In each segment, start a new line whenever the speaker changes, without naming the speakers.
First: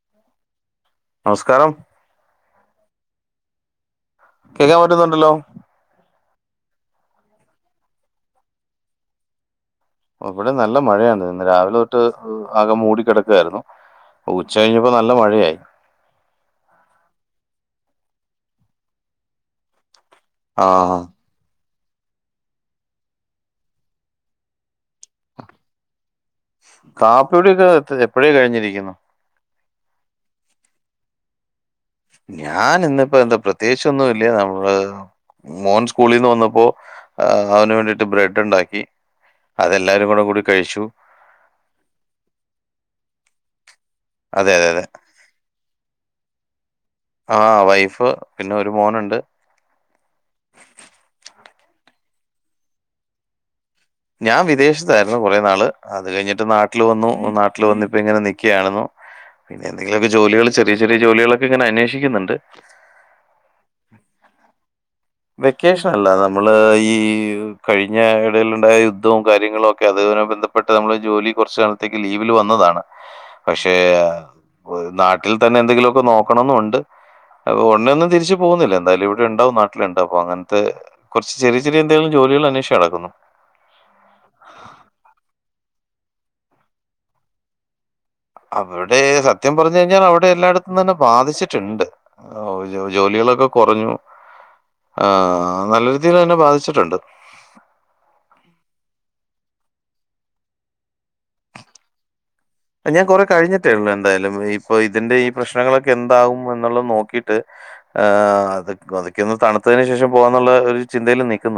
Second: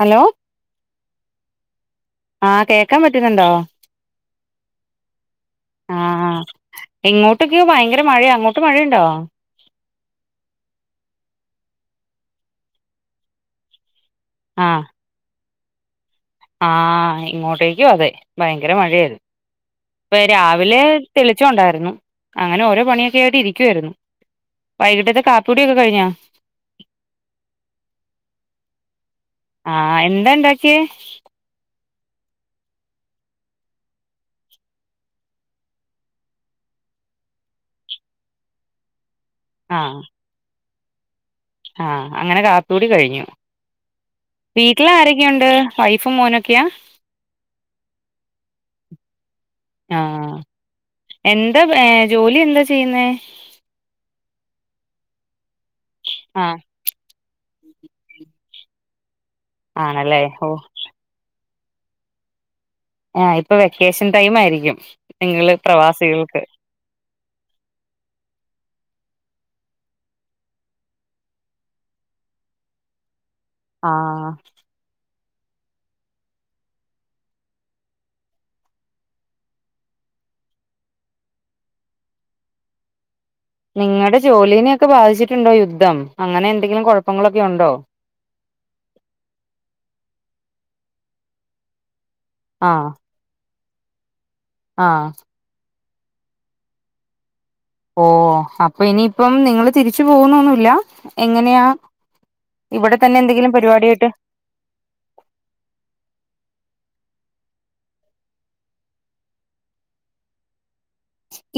Hello
നമസ്കാരം
ആ കേക്കാം പറ്റുന്നുണ്ടോ
കേക്കാൻ പറ്റുന്നുണ്ടല്ലോ
ആ ഇങ്ങോട്ടൊക്കെയോ ഭയങ്കര മഴയ അങ്ങോട്ട് മഴയുണ്ടോ
ഇവടെ നല്ല മഴയാന്ന് രാവിലെ തൊട്ട് ആകെ മൂടിക്കിടക്കായിരുന്നു ഉച്ച കഴിഞ്ഞപ്പോ ന നല്ല മഴയായി
ആ ഇങ്ങോട്ടേക്കു അതെ ഭയങ്കര മഴയായിരുന്നു ഇപ്പ
ആ
രാവിലെ തെളിച്ച ഒണ്ടായിരുന്നു അങ്ങനെ ഓരോ പണിയൊക്കെ ആയിട്ട് ഇരിക്കുവായിരുന്നു വൈകിട്ടത്തെ കാപ്പികുടിയൊക്കെ കഴിഞ്ഞാ
കാപ്പി കുടി ഒക്കെ എപ്പഴേ കഴിഞ്ഞിരിക്കുന്നു
ആ എന്താ ഇണ്ടാക്കിയേ
ഞാന് ഇന്നിപ്പോ എന്താ പ്രത്യേചൊന്നുല്ല നമ്മള് മോൻ സ്കൂളിന്ന് വന്നപ്പോ അവന് വേണ്ടിട്ട് ബ്രെഡ് ഇണ്ടാക്കി അതെല്ലാരും കൂടെ കൂടി കഴിച്ചു
ആ അങ്ങനെ കാപ്പി കുടി കഴിഞ്ഞു
അതെ അതെ അതെ
വീട്ടിലാരെ ക്കെണ്ട് വൈഫും മോനൊക്കെയാ
ആ വൈഫ് പിന്നെ ഒരു മോന്ണ്ട്
ആഹ് എന്താ ഏ ജോലി എന്താ ചെയ്യുന്നേ
ഞാൻ വിദേഷ്ത്തായിരുന്നു കുറേ നാള് അത് കഴിഞ്ഞിട്ട്
ആഹ്
നാട്ടില് വന്നു നാട്ടില് വന്നിപ്പ ഇങ്ങനെ നിക്കയാണെന്ന് പിന്നെ എന്തെങ്കിലോക്കെ
ആണല്ലേ
ജോലികള്
ഓഹ്
ചെറിയ ചെറിയ ജോലികളൊക്കെ ഇങ്ങനെ അന്വേഷിക്കുന്നുണ്ട്
ആ ഇപ്പൊ വെക്കേഷൻ ടൈമ് ആയിരിക്കും നിങ്ങള്
വെക്കേഷന് അല്ല
പ്രവാസികൾക്ക്
നമ്മള് ഈ കഴിഞ്ഞ ഇടെല്ണ്ടായ യുദ്ധവും കാര്യങ്ങളും ഒക്കെ അതുമായി ബന്ധപ്പെട്ട നമ്മളെ ജോലി കൊർച്ച് കാലത്തേക്ക് ലീവില് വന്നതാണ് പക്ഷേ
ആഹ്
നാട്ടിൽ തന്നെ എന്തെങ്കിലോക്കെ നോക്കണന്നുണ്ട് ഒട്ണെ ഒന്നും തിരിച് പോവുന്നില്ല എന്തായാല് ഇവിടെ ഇണ്ടാവും നാ ട്ട്ല്ണ്ട് അപ്പോ അങ്ങൻത്തെ കൊർച്ച്‌ ചെറിയ ചെറിയ എന്തെലും ജോലികൾ അന്വേഷിച് നടക്കുന്നു
നിങ്ങടെ ജോലീനൊക്കെ ബാധിച്ചിട്ടുണ്ടോ യുദ്ധം അങ്ങനെ എന്തെങ്കിലും കൊഴപ്പങ്ങളൊക്കെ ഉണ്ടോ
അവ്ടെ സത്യം പർഞ്ഞു കഴിഞ്ഞാ അവ്ടെ എല്ലായിടത്തും തന്നെ ബാധിച്ചിട്ട്ണ്ട് ഓ
ആഹ്
ജോലികളൊക്കെ കൊറഞ്ഞു ആ
ആഹ്
നല്ല രീതിയിലന്നെ ബാധി ച്ചിട്ടുണ്ട്
ഓ അപ്പ ഇനിയിപ്പം നിങ്ങള് തിരിച്ചു പോവുന്നൊന്നുല്ല എങ്ങനെയാ ഇവിടെ
ഞാൻ
തന്നെ
കൊറെ
എന്തെങ്കിലും
കഴിട്ടേള്ളൂ
പരിപാടിയായിട്ട്
എന്തായാലും ഇപ്പൊ ഇതിന്റെ ഈ പ്രശ്നങ്ങളൊക്കെ എന്താകും എന്നുള്ള നോക്കിട്ട് ഏ അത് അതൊക്കെന്ന് തണുത്തെന് ശേഷം പോവാന്നുള്ള ഒര്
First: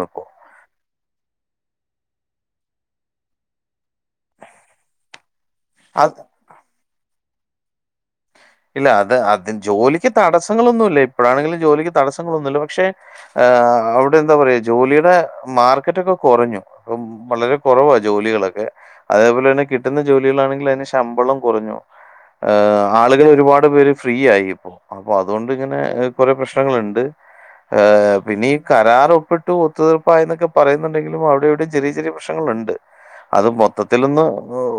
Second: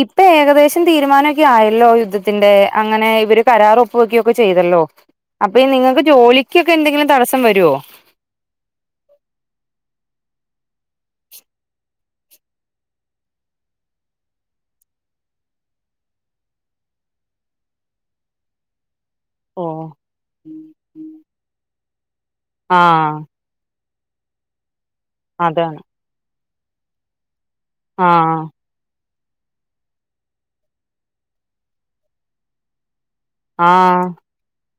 ഇപ്പ ഏകദേശ തീരുമാനക്കെ ആയല്ലോ യുദ്ധത്തിന്റെ അങ്ങനെ ഇവര് കരാറ് ഒപ്പ് വെക്കെയൊക്കെ ചെയ്തല്ലോ അപ്പ നിങ്ങക്ക്
അത്
ജോലിക്കൊക്കെ എന്തെങ്കിലും തടസ്സം വരോ
ഇല്ല അത് അതി ജോലിക്ക് തടസ്സങ്ങളൊന്നുല്ല ഇപ്പഴാണെങ്കിലും ജോലിക്ക് തടസ്സങ്ങളൊന്നുല്ല പക്ഷെ. ഏ അവ്ടെ എന്താ പറയാ ജോലിയുടെ മാർക്കറ്റ് ഒക്കെ കൊറഞ്ഞു അപ്പം. വളരെ കുറവാ ജോലികളൊക്കെ. അതേപോലെ
ഓ
ന്നെ കിട്ടുന്ന ജോലികളാണെങ്കില് അയിന് ശമ്പളം കൊറഞ്ഞു ആള്
ആഹ്
ഒരുപാട് പേര് ഫ്രീ ആയി ഇപ്പോ അപ്പൊ
അതാണ്
അതുകൊണ്ടിങ്ങനെ കൊറെ പ്രശ്നങ്ങള്ണ്ട്. ഏ
ആഹ്
പിന്നീ കരാറ് ഒപ്പിട്ട് ഒത്തുതീർപ്പായി എന്നൊക്കെ പറയുന്നുണ്ടെങ്കിലും അവിടെവിടെ ചെറിയ ചെറിയ പ്രശ്നങ്ങളുണ്ട്. അത്
ആഹ്
മൊത്തത്തിലൊന്ന്.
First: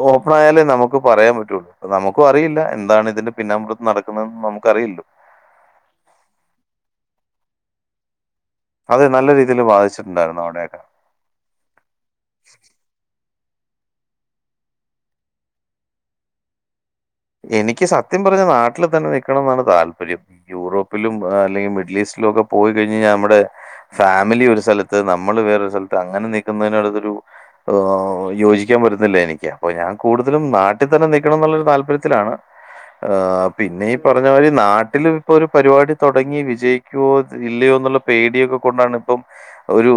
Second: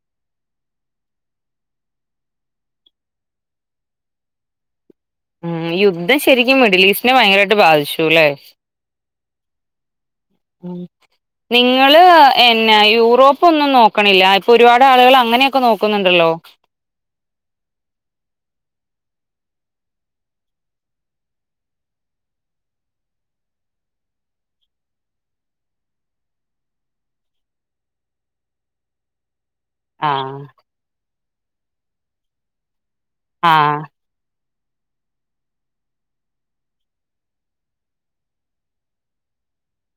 ഒ പ്പണായാലേ നമുക്ക് പറയാൻ പറ്റുള്ളൂ നമുക്കും അറിയില്ല എന്താണ് ഇതിന്റെ പിന്നാമ്പുറത്ത് നടക്കുന്നത് നമുക്കറിയില്ലോ?
ഉ യുദ്ധം ശരിക്കും മിഡില് ഈസ്റ്റിനെ ഭയങ്കരായിട്ട് ബാധിച്ചു ലെ
അതെ നല്ല രീതിയില് ബാധിച്ചിട്ടുണ്ടായിരുന്നു
ഉം
അവിടെയൊക്കെ.
നിങ്ങള് എന്ന യൂറോപ്പ് ഒന്നും നോക്ക്‌ണില്ല ഇപ്പൊ ഒരുപാട് ആളുകള് അങ്ങനെയൊക്കെ നോക്കുന്നുണ്ടല്ലോ
എനിക്ക് സത്യം പറഞ്ഞ നാട്ടിൽ തന്നെ നിക്കണം ന്നാണ് താല്പര്യം. യൂറോപ്പിലും അല്ലെങ്കിൽ മിഡിൽ ഈസ്റ്റിലും ഒക്കെ പോയി കഴിഞ്ഞാൽ ഞമ്മുടെ. ഫാമിലി ഒരു സ്ഥലത്ത് നമ്മള് വേറൊരു സ്ഥലത്ത് അങ്ങനെ നൽക്കുന്നതിനോടൊരു ഏഹ് യോജിക്കാൻ പറ്റുന്നില്ല എനിക്ക്. ഓഹ് ഞാൻ
ആഹ്
കൂടുതലും നാട്ടിൽ തന്നെ നിക്കണം ന്നുള്ള ഒരു താല്പര്യത്തിലാണ് ഏഹ്
ആഹ്
പിന്നെയും പറഞ്ഞ പോലെ നാട്ടില് ഇപ്പൊ ഒരു പരിപാടി തൊടങ്ങി വിജയിക്കുവോ ഇല്ലയോ ന്നുള്ള പേടിയൊക്കെ കൊണ്ടാണ് ഇപ്പം ഒരു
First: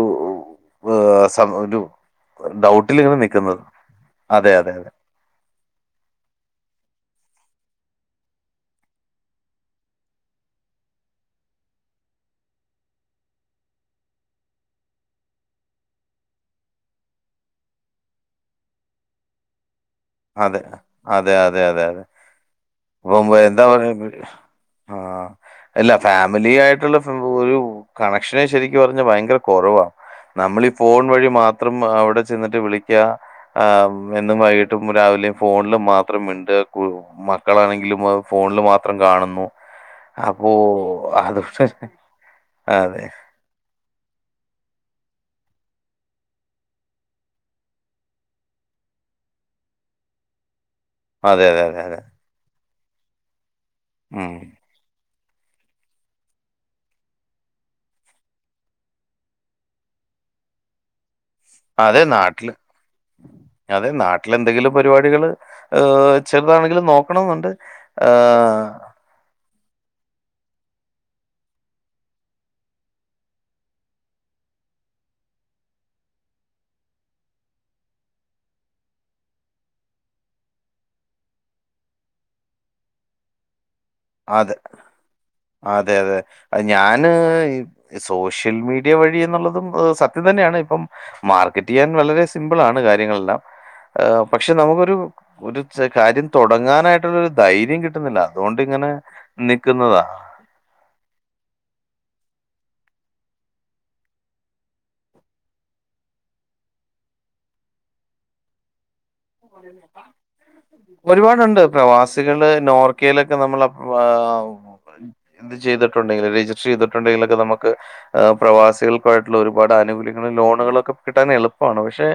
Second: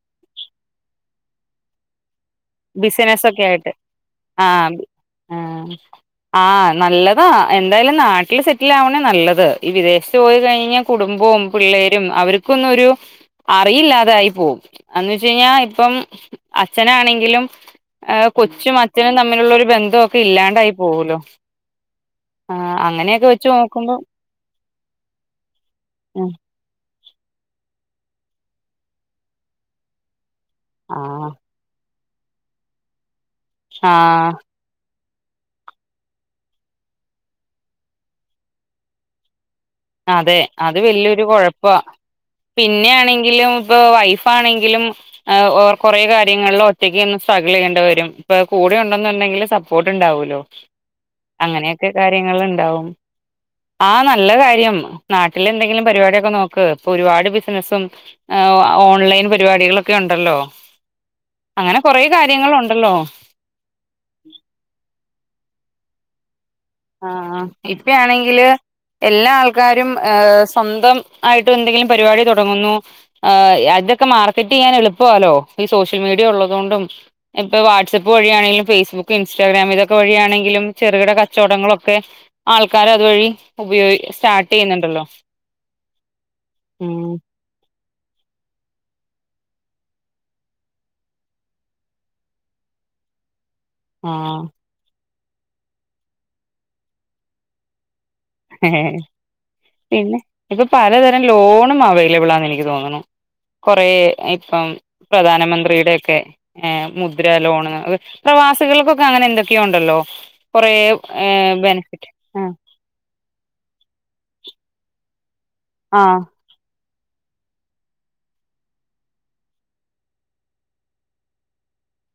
ഏഹ് സ ഒരു ഡൗട്ടിലിങ്ങനെ
ബിസിനസ് ഒക്കെ
നിക്കുന്നത്
ആയിട്ട്
അതെ
ആഹ്
അതെ
ആഹ് ആഹ് നല്ലതാ എന്തായാലും നാട്ടില് സെറ്റിൽ ആവണേ നല്ലത് ഈ വിദേശത്ത് പോയി കഴിഞ്ഞ കുടുംബവും പിള്ളേരും അവർക്കൊന്നൊരു. അറിയില്ലാതായി പോവും എന്ന്ട്ട് ഞാൻ ഇപ്പം അച്ഛനാണെങ്കിലും. ആഹ് കൊച്ചും അച്ഛനും തമ്മിലുള്ള ഒരു ബന്ധ
അതെ
ഇല്ലാണ്ടായി പോവുലോ
അതെ അതെ അതെ അതെ
ആഹ് അങ്ങനെയൊക്കെ വെച്ച് നോക്കുമ്പോ.
ആഹ് അല്ല
ഉം
ഫാമിലി ആയിട്ടുള്ള ഒരു കണക്ഷനെ ശരിക്ക് പറഞ്ഞാ ഭയങ്കര കൊറവാ നമ്മളീ ഈ ഫോൺ വഴി
ആഹ്
മാ ത്രം അവിടെ ചെന്നിട്ട് വിളിക്ക ഏ
ആഹ്
എന്നും വൈകി മറ്റും രാവിലെയും ഫോണിൽ മാത്രം മിണ്ട മക്കളാണെങ്കിലും ഫോണിൽ മാത്രം കാണുന്നു.
അതെ
അപ്പോ
അത് വല്യൊരു കൊഴപ്പാ
അതുകൊണ്ട്
പിന്നെ
അതെ.
ആണെങ്കിലും. ഇപ്പൊ വൈഫ് ആണെങ്കിലും. ഏ ഓർ കൊറേ കാര്യങ്ങളിൽ ഒറ്റയ്ക്ക് നിന്ന് സ്ട്രഗിൾ ചെയ്യേണ്ടി വരും ഇപ്പ കൂടെ ഉണ്ടെന്നുണ്ടെങ്കിൽ സ പ്പോട്ട് ഇണ്ടാവൂല്ലോ?
അതെ, അതെ, അതെ,
അങ്ങനെയൊക്കെ
അതെ.
കാര്യങ്ങള്ണ്ടാവും ആ നല്ല കാര്യം. ഉം നാട്ടിലെന്തെങ്കിലും പരിപാടിയൊക്കെ നോക്ക് ഇപ്പൊ ഒരുപാട് ബിസിനസ്സും. ഏ ആ ഓൺലൈൻ പരിപാടികളൊക്കെ ഉണ്ടല്ലോ? അങ്ങനെ
അതെ
കൊറേ
നാട്ടില്
കാര്യങ്ങളുണ്ടല്ലോ
അതെ നാട്ടില് എന്തെങ്കിലും പരിപാടികള് ഏഹ് ചെറുതാണെങ്കിലും
ആഹ്
നോക്കണംന്നുണ്ട്
ഇപ്പയാണെങ്കില്
ഏഹ്
എല്ലാ ആൾക്കാരും ഏഹ് സ്വന്തം ആയിട്ട് എന്തെങ്കിലും പരിപാടി തുടങ്ങുന്നു. ഏഹ് അതൊക്കെ മാർക്കറ്റ് ചെയ്യാൻ എളുപ്പാല്ലോ ഇപ്പ ഈ സോഷ്യൽ മീഡിയ ഉള്ളതുകൊണ്ടും ഇപ്പ വാട്സ്ആപ്പ് വഴിയാണെങ്കിലും ഫേസ്ബുക്ക് ഇൻസ്റ്റഗ്രാം ഇതൊക്കെ വഴിയാണെങ്കിലും ചെറുകിട ക ച്ചോടങ്ങളൊക്കെ ആൾക്കാർ അതുവഴി ഉപയോഗി
ആഹ്
സ്റ്റാർട്ട്
അതെ
ചെയ്യുന്നുണ്ടല്ലോ
അതെ അതെ അ ഞാന്
ഉം
ഇ സോഷ്യൽ മീഡിയ വഴി എന്നുള്ളതും സത്യം തന്നെയാണ് ഇപ്പം. മാർക്കറ്റ് ചെയ്യാൻ വളരെ സിമ്പിൾ ആണ് കാര്യങ്ങളെല്ലാം.
ആഹ്
പക്ഷെ നമുക്കൊരു ഒരു കാര്യം തുടങ്ങാനായിട്ടുള്ള ഒരു ധൈര്യം കിട്ടുന്നില്ല അതുകൊണ്ട്
ഏഹ് പിന്നെ ഇപ്പൊ പലതരം ലോണും അവൈലബിളാന്നെ എനിക്ക് തോന്ന്ണു കൊറേ ഇപ്പം പ്രധാനമന്ത്രിടേയെക്കെ മുദ്ര ലോണ് അത് പ്രവാസികൾക്കൊക്കെ അങ്ങനെ എന്തൊക്കെയോ ഉണ്ടല്ലോ കൊറേ ഏഹ് ബെനഫിറ്റ് ആ
ക്കെലൊക്ക നമ്മള്
ആഹ്
ചെയ്തിട്ടുണ്ടെങ്കില് രജിസ്റ്റർ ചെയ്തിട്ടുണ്ടെങ്കിലൊക്ക നമുക്ക് ആ പ്രവാസികൾക്കായിട്ടുള്ള ഒരുപാട് ആനുകൂല്യങ്ങൾ ലോണുകളൊക്കെ കിട്ടാൻ എളുപ്പാണ് പക്ഷെ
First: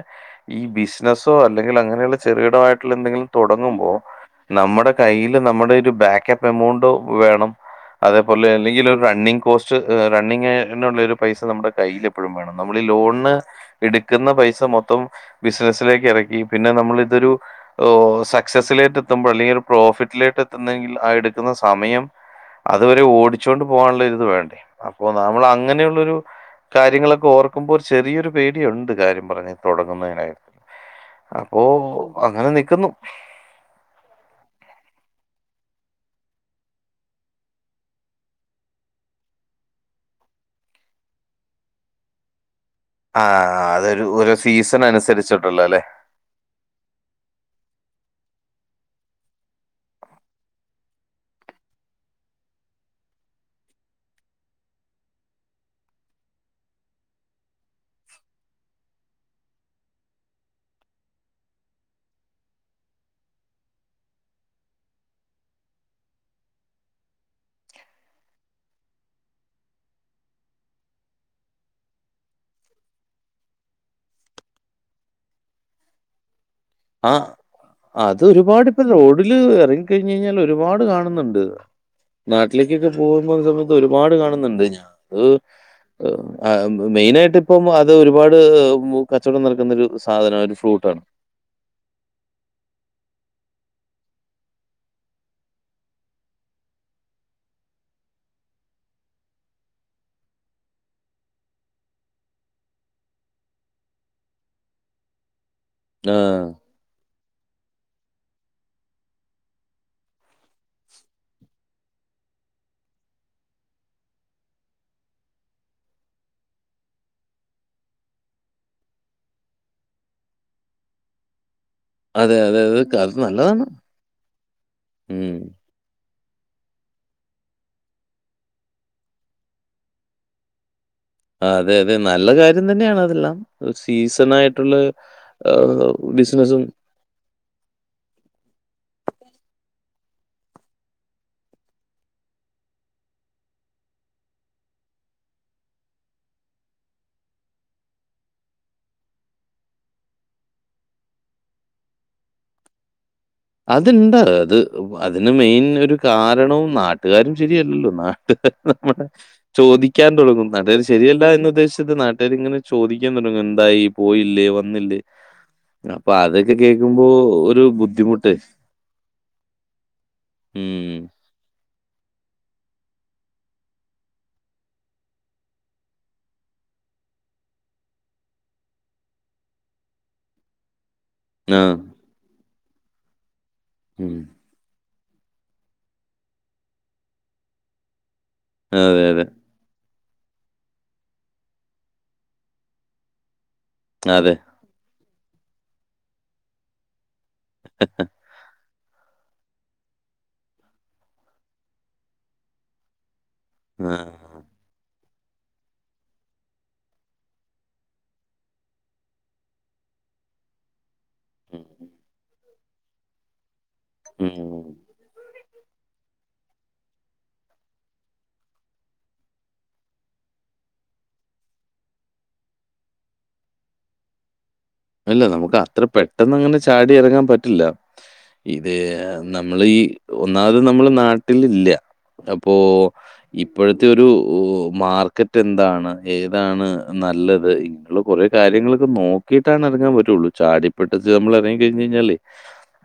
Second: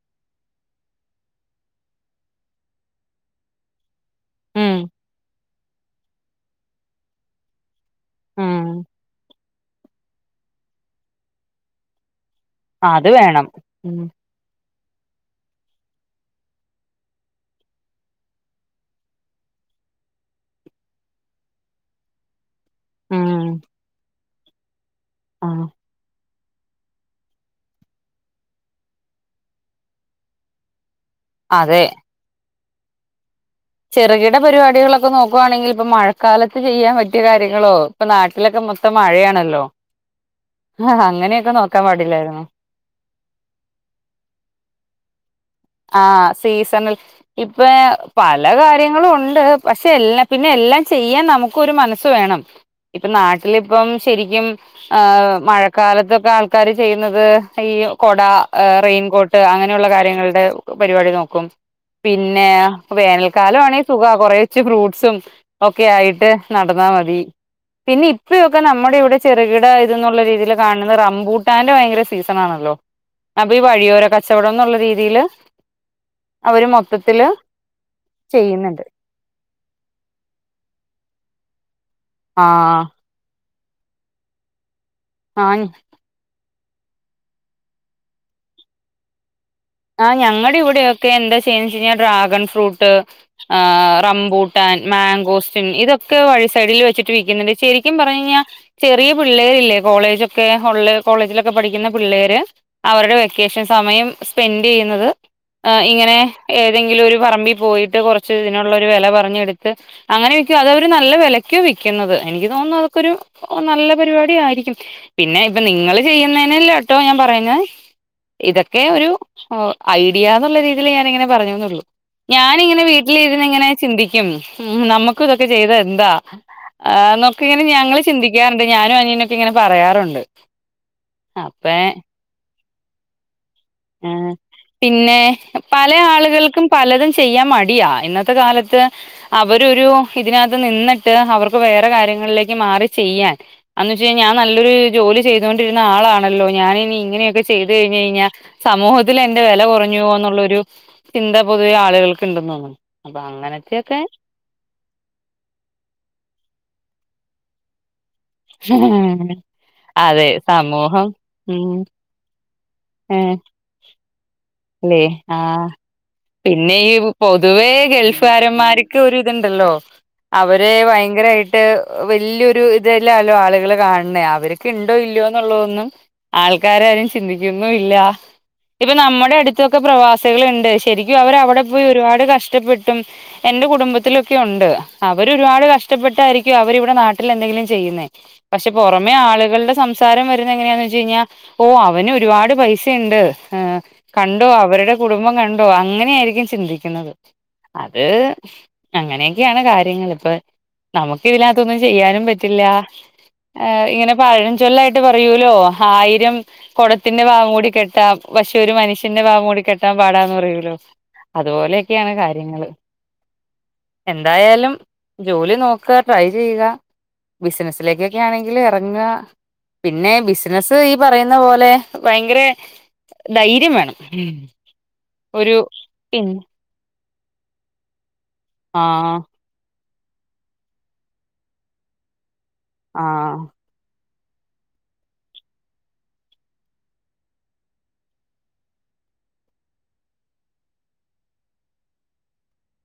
ഈ ബിസിനസ്സോ അല്ലെങ്കിൽ അങ്ങനെ ചെറികിടവായിട്ട്ള്ള എന്തെങ്കിലും തൊടങ്ങുമ്പൊ
ഉം
നമ്മടെ കയ്യിൽ നമ്മടെ ഒരു ബേക്കപ്പ് എമൗണ്ട് വേണം അതേ പോലെ
ഉം
അല്ലെങ്കിൽ റണ്ണിംഗ് കോസ്റ്റ് റണ്ണിങ്ങിനുള്ളൊരു പൈസ നമ്മുടെ കയ്യിലും നമ്മൾ
അത്
ലോൺ
വേണം ഉം
എടുക്കുന്ന പൈസ മൊത്തം ബിസിനസിലേക്ക് എറക്കി പിന്നെ നമ്മള് ഇതൊരു ഓഹ് സക്സസ്സിലേട്ട് എത്തുമ്പൊ അല്ലെങ്കിൽ ഒരു പ്രോഫിറ്റിലേട്ട് എത്തുന്നെങ്കിൽ ആഹ് എടുക്ക്ന്ന സമയം അത് അവരെ
ഉം
ഓടിച്ചുകൊണ്ട് പോകാൻ ഒള്ളരിത് വേണ്ടേ അപ്പോ നാമ്മൾ
ആഹ്
അങ്ങനെയുള്ളൊരു കാര്യങ്ങളൊക്കെ ഓർക്കുമ്പോ ഒരു ചെറിയൊരു പേടിയുണ്ട് കാര്യ പറഞ്ഞ് തൊടങ്ങുന്നേനായിട്ട്. അപ്പോ
അതെ
അങ്ങനെ നിക്ക്‌ന്നു
ചെറ്കിട പരിപാടികളൊക്കെ നോക്കുവാണെങ്കി ഇപ്പ മഴക്കാലത്ത് ചെയ്യാൻ പറ്റിയ കാര്യങ്ങളോ ഇപ്പ നാട്ടിലൊക്കെ മൊത്തം മഴേണല്ലോ ഹ ഹ അങ്ങനെയൊക്കെ നോക്കാൻ പാടില്ലേയ്ര്ന്നൊ
ആ അതൊരു ഒരു സീസൺ അനുസരിച്ചിട്ടുള്ളല്ലേ
ആ സീസണിൽ ഇപ്പ പല നല്ല കാര്യങ്ങളും ഉണ്ട് പക്ഷെ എല്ലാ പിന്നെ എല്ലാം ചെയ്യാൻ നമുക്ക് ഒരു മനസ്സ് വേണം ഇപ്പ നാട്ടിലിപ്പം ശെരിക്കും ഹ മഴക്കാലത്തൊക്കെ ആൾക്കാര് ചെയ്യ്ന്നത് ഈ കൊട റെെയിൻകോ ട്ട് അങ്ങനെയുള്ള കാര്യങ്ങളുടെ പരിപാടി നോക്കും പിന്നെ വേനൽ ക്കാലമാണെങ്കി സുഖ കൊറേച്ച് ഫ്രൂട്ട്സും ഒക്കെ ആയിട്ട് നടന്നാ മതി പിന്നെ ഇപ്പഴൊക്കെ നമ്മുടെ ഇവിടെ ചെറുകിട ഇതെന്നുള്ള രീതിൽ കാണ്ന്ന റമ്പൂട്ടാന്റെ ഭയങ്കര സീസണണല്ലോ അപ്പ ഈ വഴിയോര കച്ചവടന്ന്ള്ള രീതിയില് അവരും മൊ
അതെ. ആഹ്
മൊത്തത്തില്
അത് ഒരുപാട് ഇപ്പൊ
ചെയ്യുന്നുണ്ട്
റോഡില് എറങ്ങി കഴിഞ്ഞ് കഴിഞ്ഞാൽ ഒരുപാട് കാണ്ന്ന്ണ്ട്
ആഹ്
നാട്ടിലേക്കൊക്ക പോകുമ്പൊ സമയത്ത് ഒരുപാട് കാണുന്നുണ്ട് ഞാൻത്
ആഹ്
മെയിന ആയിട്ട് ഇപ്പം അത് ഒരുപാട് കച്ചവടം നടക്കുന്നൊരു
ആ
സാധനാ. ഒരു
ഞങ്ങടെ
ഫ്രൂട്ടാണ്.
ഇവിടെയൊക്കെ എന്താ ചെയ്യ്ന്നെ വെച്ച് കഴിഞ്ഞാ ഡ്രാഗൺ ഫ്രൂട്ട് ആഹ് റംബൂട്ടാൻ മാങ്കോസ്റ്റിൻ ഇതൊക്കെ വഴിസൈഡിൽ വെച്ചിട്ട് വിക്കിന്ന്ണ്ട് ശരിക്കും പറഞ് കഴിഞ്ഞാ ചെറിയ പിള്ളേരില്ലേ കോളേജൊക്കെ ഉള്ള ഓൺലൈൻ കോളേജിലൊക്കെ പഠിക്കുന്ന പിള്ളേര് അവര്ടെ വെക്കേഷൻ സമയം സ്പെൻഡ് ചെയ്യ്ന്നത് ഇങ്ങനെ
ആഹ്.
ഏ എതെങ്കിലും ഒരു പറമ്പി പോയിട്ട് കൊറച്ച് ഇതിനുള്ള ഒരു വെല പറഞ്ഞെടുത്ത് അങ്ങനെ വിക്കും അതവര് നല്ല വെലയ്ക്ക വിക്ക്ന്നത് എനിക്ക് തോന്നുന്നു അതൊക്കൊരു ഓ നല്ല പരിപാടി ആയിരിക്കും പിന്നെ ഇപ്പൊ നിങ്ങള് ചെയ്യുന്നേ നല്ലാട്ടോ ഞാൻ പറയുന്നെ ഇതൊക്കെ ഒരു ഐഡിയന്നുള്ള രീതിയി ഞാനി ഇങ്ങനെ പറഞ്ഞുനൊള്ളു
അതെ, അതെ. അത്
ഞാനിങ്ങനെ
ക അത്
വീട്ടിലിരുന്നി
നല്ലതാണ്.
ഇങ്ങനെ ചിന്തിക്കും ഉം നമ്മുക്കും
ഉം.
ഇതൊക്കെ ചെയ്ത എന്താ ആഹ് അന്നൊക്കെ ഇങ്ങനെ ഞങ്ങള് ചിന്തിക്കാറുണ്ട് ഞാനും അനിയനൊക്കെ ഇങ്ങനെ പറയാറുണ്ട്
ആഹ് അതെ
അപ്പേ
അതെ നല്ല കാര്യം തന്നെയാണ് അതെല്ലാം
ഏഹ്
സീസണായിട്ടുള്ള
പിന്നേ
ആഹ്,
പല
ബിസിനസ്സും
ആള്കൾക്കും പലതും ചെയ്യാൻ മടിയാ ഇന്നത്തെ കാലത്ത് അവരൊരു ഇതിനാത്ത് നിന്നിട്ട് അവർക്ക് വേറെ കാര്യങ്ങളിലേക്ക് മാറി ചെയ്യാൻ അന്ന് വെച്ച് കഴിഞ്ഞാ ഞാൻ നല്ലൊരു ജോലി ചെയ്തൊണ്ടിരുന്ന ആളാണല്ലോ ഞാന് ഇനി ഇങ്ങനെയൊക്കെ ചെയ്ത് കഴിഞ് കഴിഞ്ഞാ സമൂഹത്തിൽ എന്റെ വെല കുറഞ്ഞുപോവു എന്നുള്ളൊരു ചിന്ത പൊതുവേ ആളുകൾക്ക് ഇണ്ടെന്നോന്നു അപ്പ അങ്ങനെ
അത്ഇണ്ടാ അത് അതിന് മെയിൻ ഒരു കാരണവും നാട്ടുകാരും ശരിയല്ലല്ലോ നാ ചോദിക്കാൻ
അതെ
തൊടങ്ങും. നാട്ടുകാർ
സമൂഹം
ശരിയല്ല എന്നന്ന്
ഉം
ഉദ്ദേശിച്ചത് നാട്ടുകാരിങ്ങനെ ചോദിക്കാൻ തുടങ്ങി. എന്തായി. പോയില്ലേ വന്നില്ലേ?"
അല്ലെ ആഹ്
അപ്പൊ അതൊക്കെ
പിന്നെ ഈ
കേൾക്കുമ്പോ ഒരു
പൊതുവേ ഗൾഫ്
ബുദ്ധിമുട്ട്.
കാരന്മാർക്ക് ഒര് ഇത്ണ്ടല്ലോ അവര്
ഉം.
ഭയങ്കരായി ട്ട് വല്യൊരു ഇതല്ലല്ലോ ആളുകൾ കാൺണേ അവർക്ക് ഇണ്ടോ ഇല്ലയോ എന്നുള്ളതൊന്നും ആൾക്കാരാരും ചിന്തിക്കുന്നു ഇല്ല ഇപ്പൊ നമ്മുടെ അട് ത്തൊക്കെ പ്രവാസികൾ ഇണ്ട് ശരിക്കും അവര് അവിടെ
ആഹ്.
പോയി ഒരുപാട് കഷ്ടപ്പെട്ടും എൻ്റെ കു
ഉം.
ടുംബത്തിലൊക്കെ ഉണ്ട് അവര് ഒരുപാട് കഷ്ടപ്പെട്ടായിരിക്കും അവരി ഇവിടെ നാട്ടിൽ എന്തെങ്കിലും ചെയ്യുന്നേ പക്ഷെ
അതെ,
പൊറമെ
അതെ.
ആളുകളുടെ സം സാരം വരുന്ന എങ്ങനെയാന്ന് വച്ച് കഴിഞ്ഞാൽ ഓഹ് അവന് ഒരുപാട് പൈസയ്ണ്ട്.
അതെ.
കണ്ടോ അവരുടെ കുടുംബം കണ്ടോ അങ്ങനെയായിരിക്കും ചിന്തിക്കുന്നത്. അത് അങ്ങനെയൊക്കെയാണ് കാര്യങ്ങൾള് ഇപ്പൊ നമുക്ക് ഇതിനകത്തൊന്നും ചെയ്യാനും പറ്റില്ല. ആഹ് ഇങ്ങനെ പാഴം ചൊല്ലായിട്ട് പറയൂലോ ആയിരം കൊടത്തിന്റെ ഭാഗം കൂടി കെട്ട പക്ഷെ ഒരു മനുഷ്യ ന്റെ വാ മൂടി കെട്ടാൻ പാടാന്ന് പറയൂല്ലോ
ഉം.
അതുപോലെയൊക്കെയാണ് കാര്യങ്ങള്.
ഉം.
എന്തായാലും ജോലി നോക്കുക ട്രൈ ചെയ്യുക ബിസിനസ്സിലേക്കൊക്കേയാണെങ്കില് എറങ്ങ പിന്നെ ബിസിനസ്സ് ഈ പറയുന്ന പോലെ ഭയങ്കര ധൈര്യം വേണം ഉം
അല്ല നമുക്ക് അത്ര പെട്ടെന്ന് ങ്ങനെ ചാടി എറങ്ങാൻ പറ്റില്ല ഇത്
ആഹ്
[unintelligible] നമ്മള് ഈ ഒന്നാമത് നമ്മള് നാട്ടിൽ ഇല്ല അപ്പോ
ആഹ്
ഇപ്പോഴത്തെ ൻ്റെയൊരു മാർക്കറ്റ് എന്താണ് ഏതാണ് നല്ലത് മ്മള് കുറേ കാര്യങ്ങളൊക്ക നോക്കിട്ട് ട്ടാനേറങ്ങാൻ പറ്റുവൊള്ളു ചാടിപ്പെടച്ച് നമ്മൾ എറങ്ങി കഴിഞ്ഞ് കഴിഞ്ഞാലെ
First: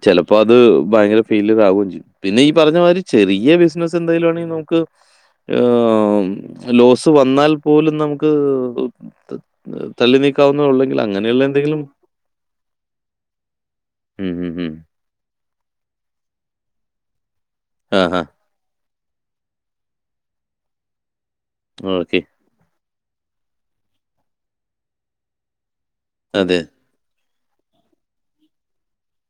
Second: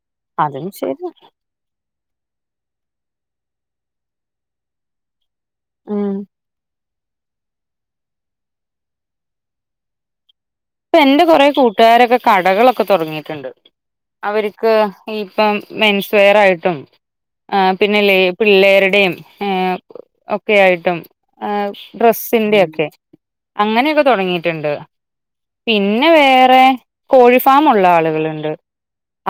ചെലപ്പോ അത്
അതും ശരി
ഭയങ്കര [unintelligible] ചെയ്യും പിന്നെ ഈ പറഞ്ഞ മാതിരി ചെറിയ ബിസിനസ് എന്തായലും ആണെങ്കി നമുക്ക്
ഉം
ആം ലോസ് വന്നാൽ പോലും നമുക്ക് തള്ളി
ഇപ്പൊ
നീക്കാവുന്നൊള്ളെങ്കിൽ
എന്റെ
അങ്ങനെയുള്ള
കൊറെ
എന്ത്
കൂട്ടുകാരൊക്കെ കടകളൊക്കെ തൊടങ്ങിട്ടുണ്ട്
ഹും, ഹും, ഹും.
അവര്ക്ക് ഇപ്പം മെൻസ്വെയർ ആയിട്ടും ആഹ് പിന്നെ ലെ
ആഹാ!
പിള്ളേരുടേം ഒക്കെയായിട്ടും ആഹ്
ഓക്കെ.
ഡ്രെസ്സിന്റെയെക്കെ അങ്ങനെയൊക്കെ തൊടങ്ങിട്ടുണ്ട് പിന്നെ
അതെ.
വേറെ കോഴിഫാം ഉള്ള ആളുകളുണ്ട്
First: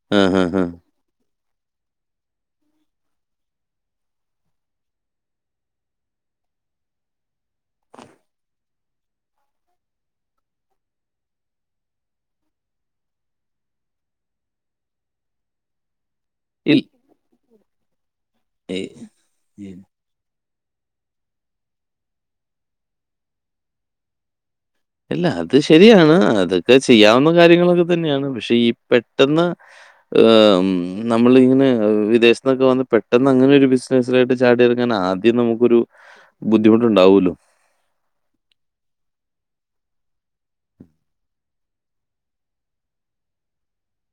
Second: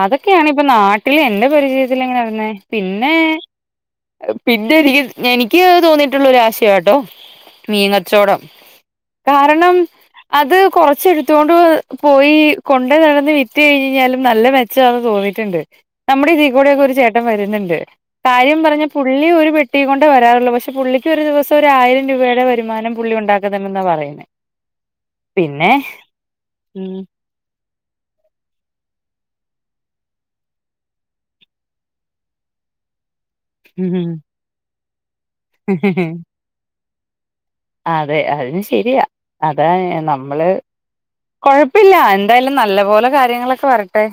അതൊക്കെയാണ്
ആഹാഹാ!
ഇപ്പൊ നാട്ട [unintelligible] എന്റെ പരിചയത്തിൽങ്ങനെ നടന്നേ പിന്നെ പിന്നെ എനിക്ക് എനിക്ക് തോന്നിയിട്ടുള്ള ഒരാശയാട്ടോ മീൻകച്ചോടം കാരണം അത് കൊറ ച്ച് എടുത്തോണ്ട് പോയി കൊണ്ട നടന്ന് വിറ്റ് കഴിഞ്ഞ് കഴിഞ്ഞാലും നല്ല മെച്ചമാന്ന് തോന്നിട്ടുണ്ട് നമ്മുടെ
ഇൽ
ഇതികൂടെയൊക്കെ ഒരു ചേട്ടൻവരുന്നുണ്ട് കാര്യം
എ
പറഞ്ഞ പുള്ളി ഒരു
എ
പെട്ടി കൊണ്ട് ണ്ടേ വരാറുള്ളൂ പക്ഷെ പുള്ളിക്ക് ഒരു ദിവസം ഒരു ആയിരം രൂപയുടെ വരുമാനം പുള്ളി ഉണ്ടാക്കുന്നുണ്ടെന്നാ പറയുന്നേ
അല്ല അത് ശരിയാണ് അതൊക്കെ
ഉം
ചെയ്യാവുന്ന കാര്യങ്ങളൊക്കെ തന്നെയാണ് പക്ഷെ ഈ പെട്ടന്ന് [unintelligible] നമ്മള് ഇങ്ങനെ വിദേശത്ത്ന്നൊക്കെ വന്ന് പെ ട്ടന്നങ്ങനെ ഒരു ബിസിനസ്സിലോട്ട് ചാടിയെറങ്ങാൻ ആദ്യം നമുക്കൊരു ബുദ്ധിമുട്ടുണ്ടാവുല്ലോ
അതെ അത് ശരിയാ അതാ നമ്മള് കൊഴപ്പില്ല എന്തായാലും നല്ല പോലെ കാര്യങ്ങളൊക്കെ വരട്ടെ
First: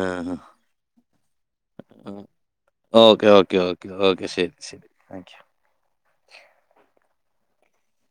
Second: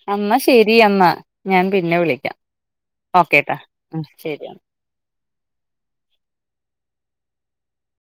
ആ
അന്നാ ശെരിയന്നാ ഞാൻ പിന്നെ വിളിക്കാം
ഓക്കേ ഓക്കെ
ഓക്കേട്ടാ
ഓക്കെ
ഉം
ഓക്കെ ശരി ശരി താങ്ക് യു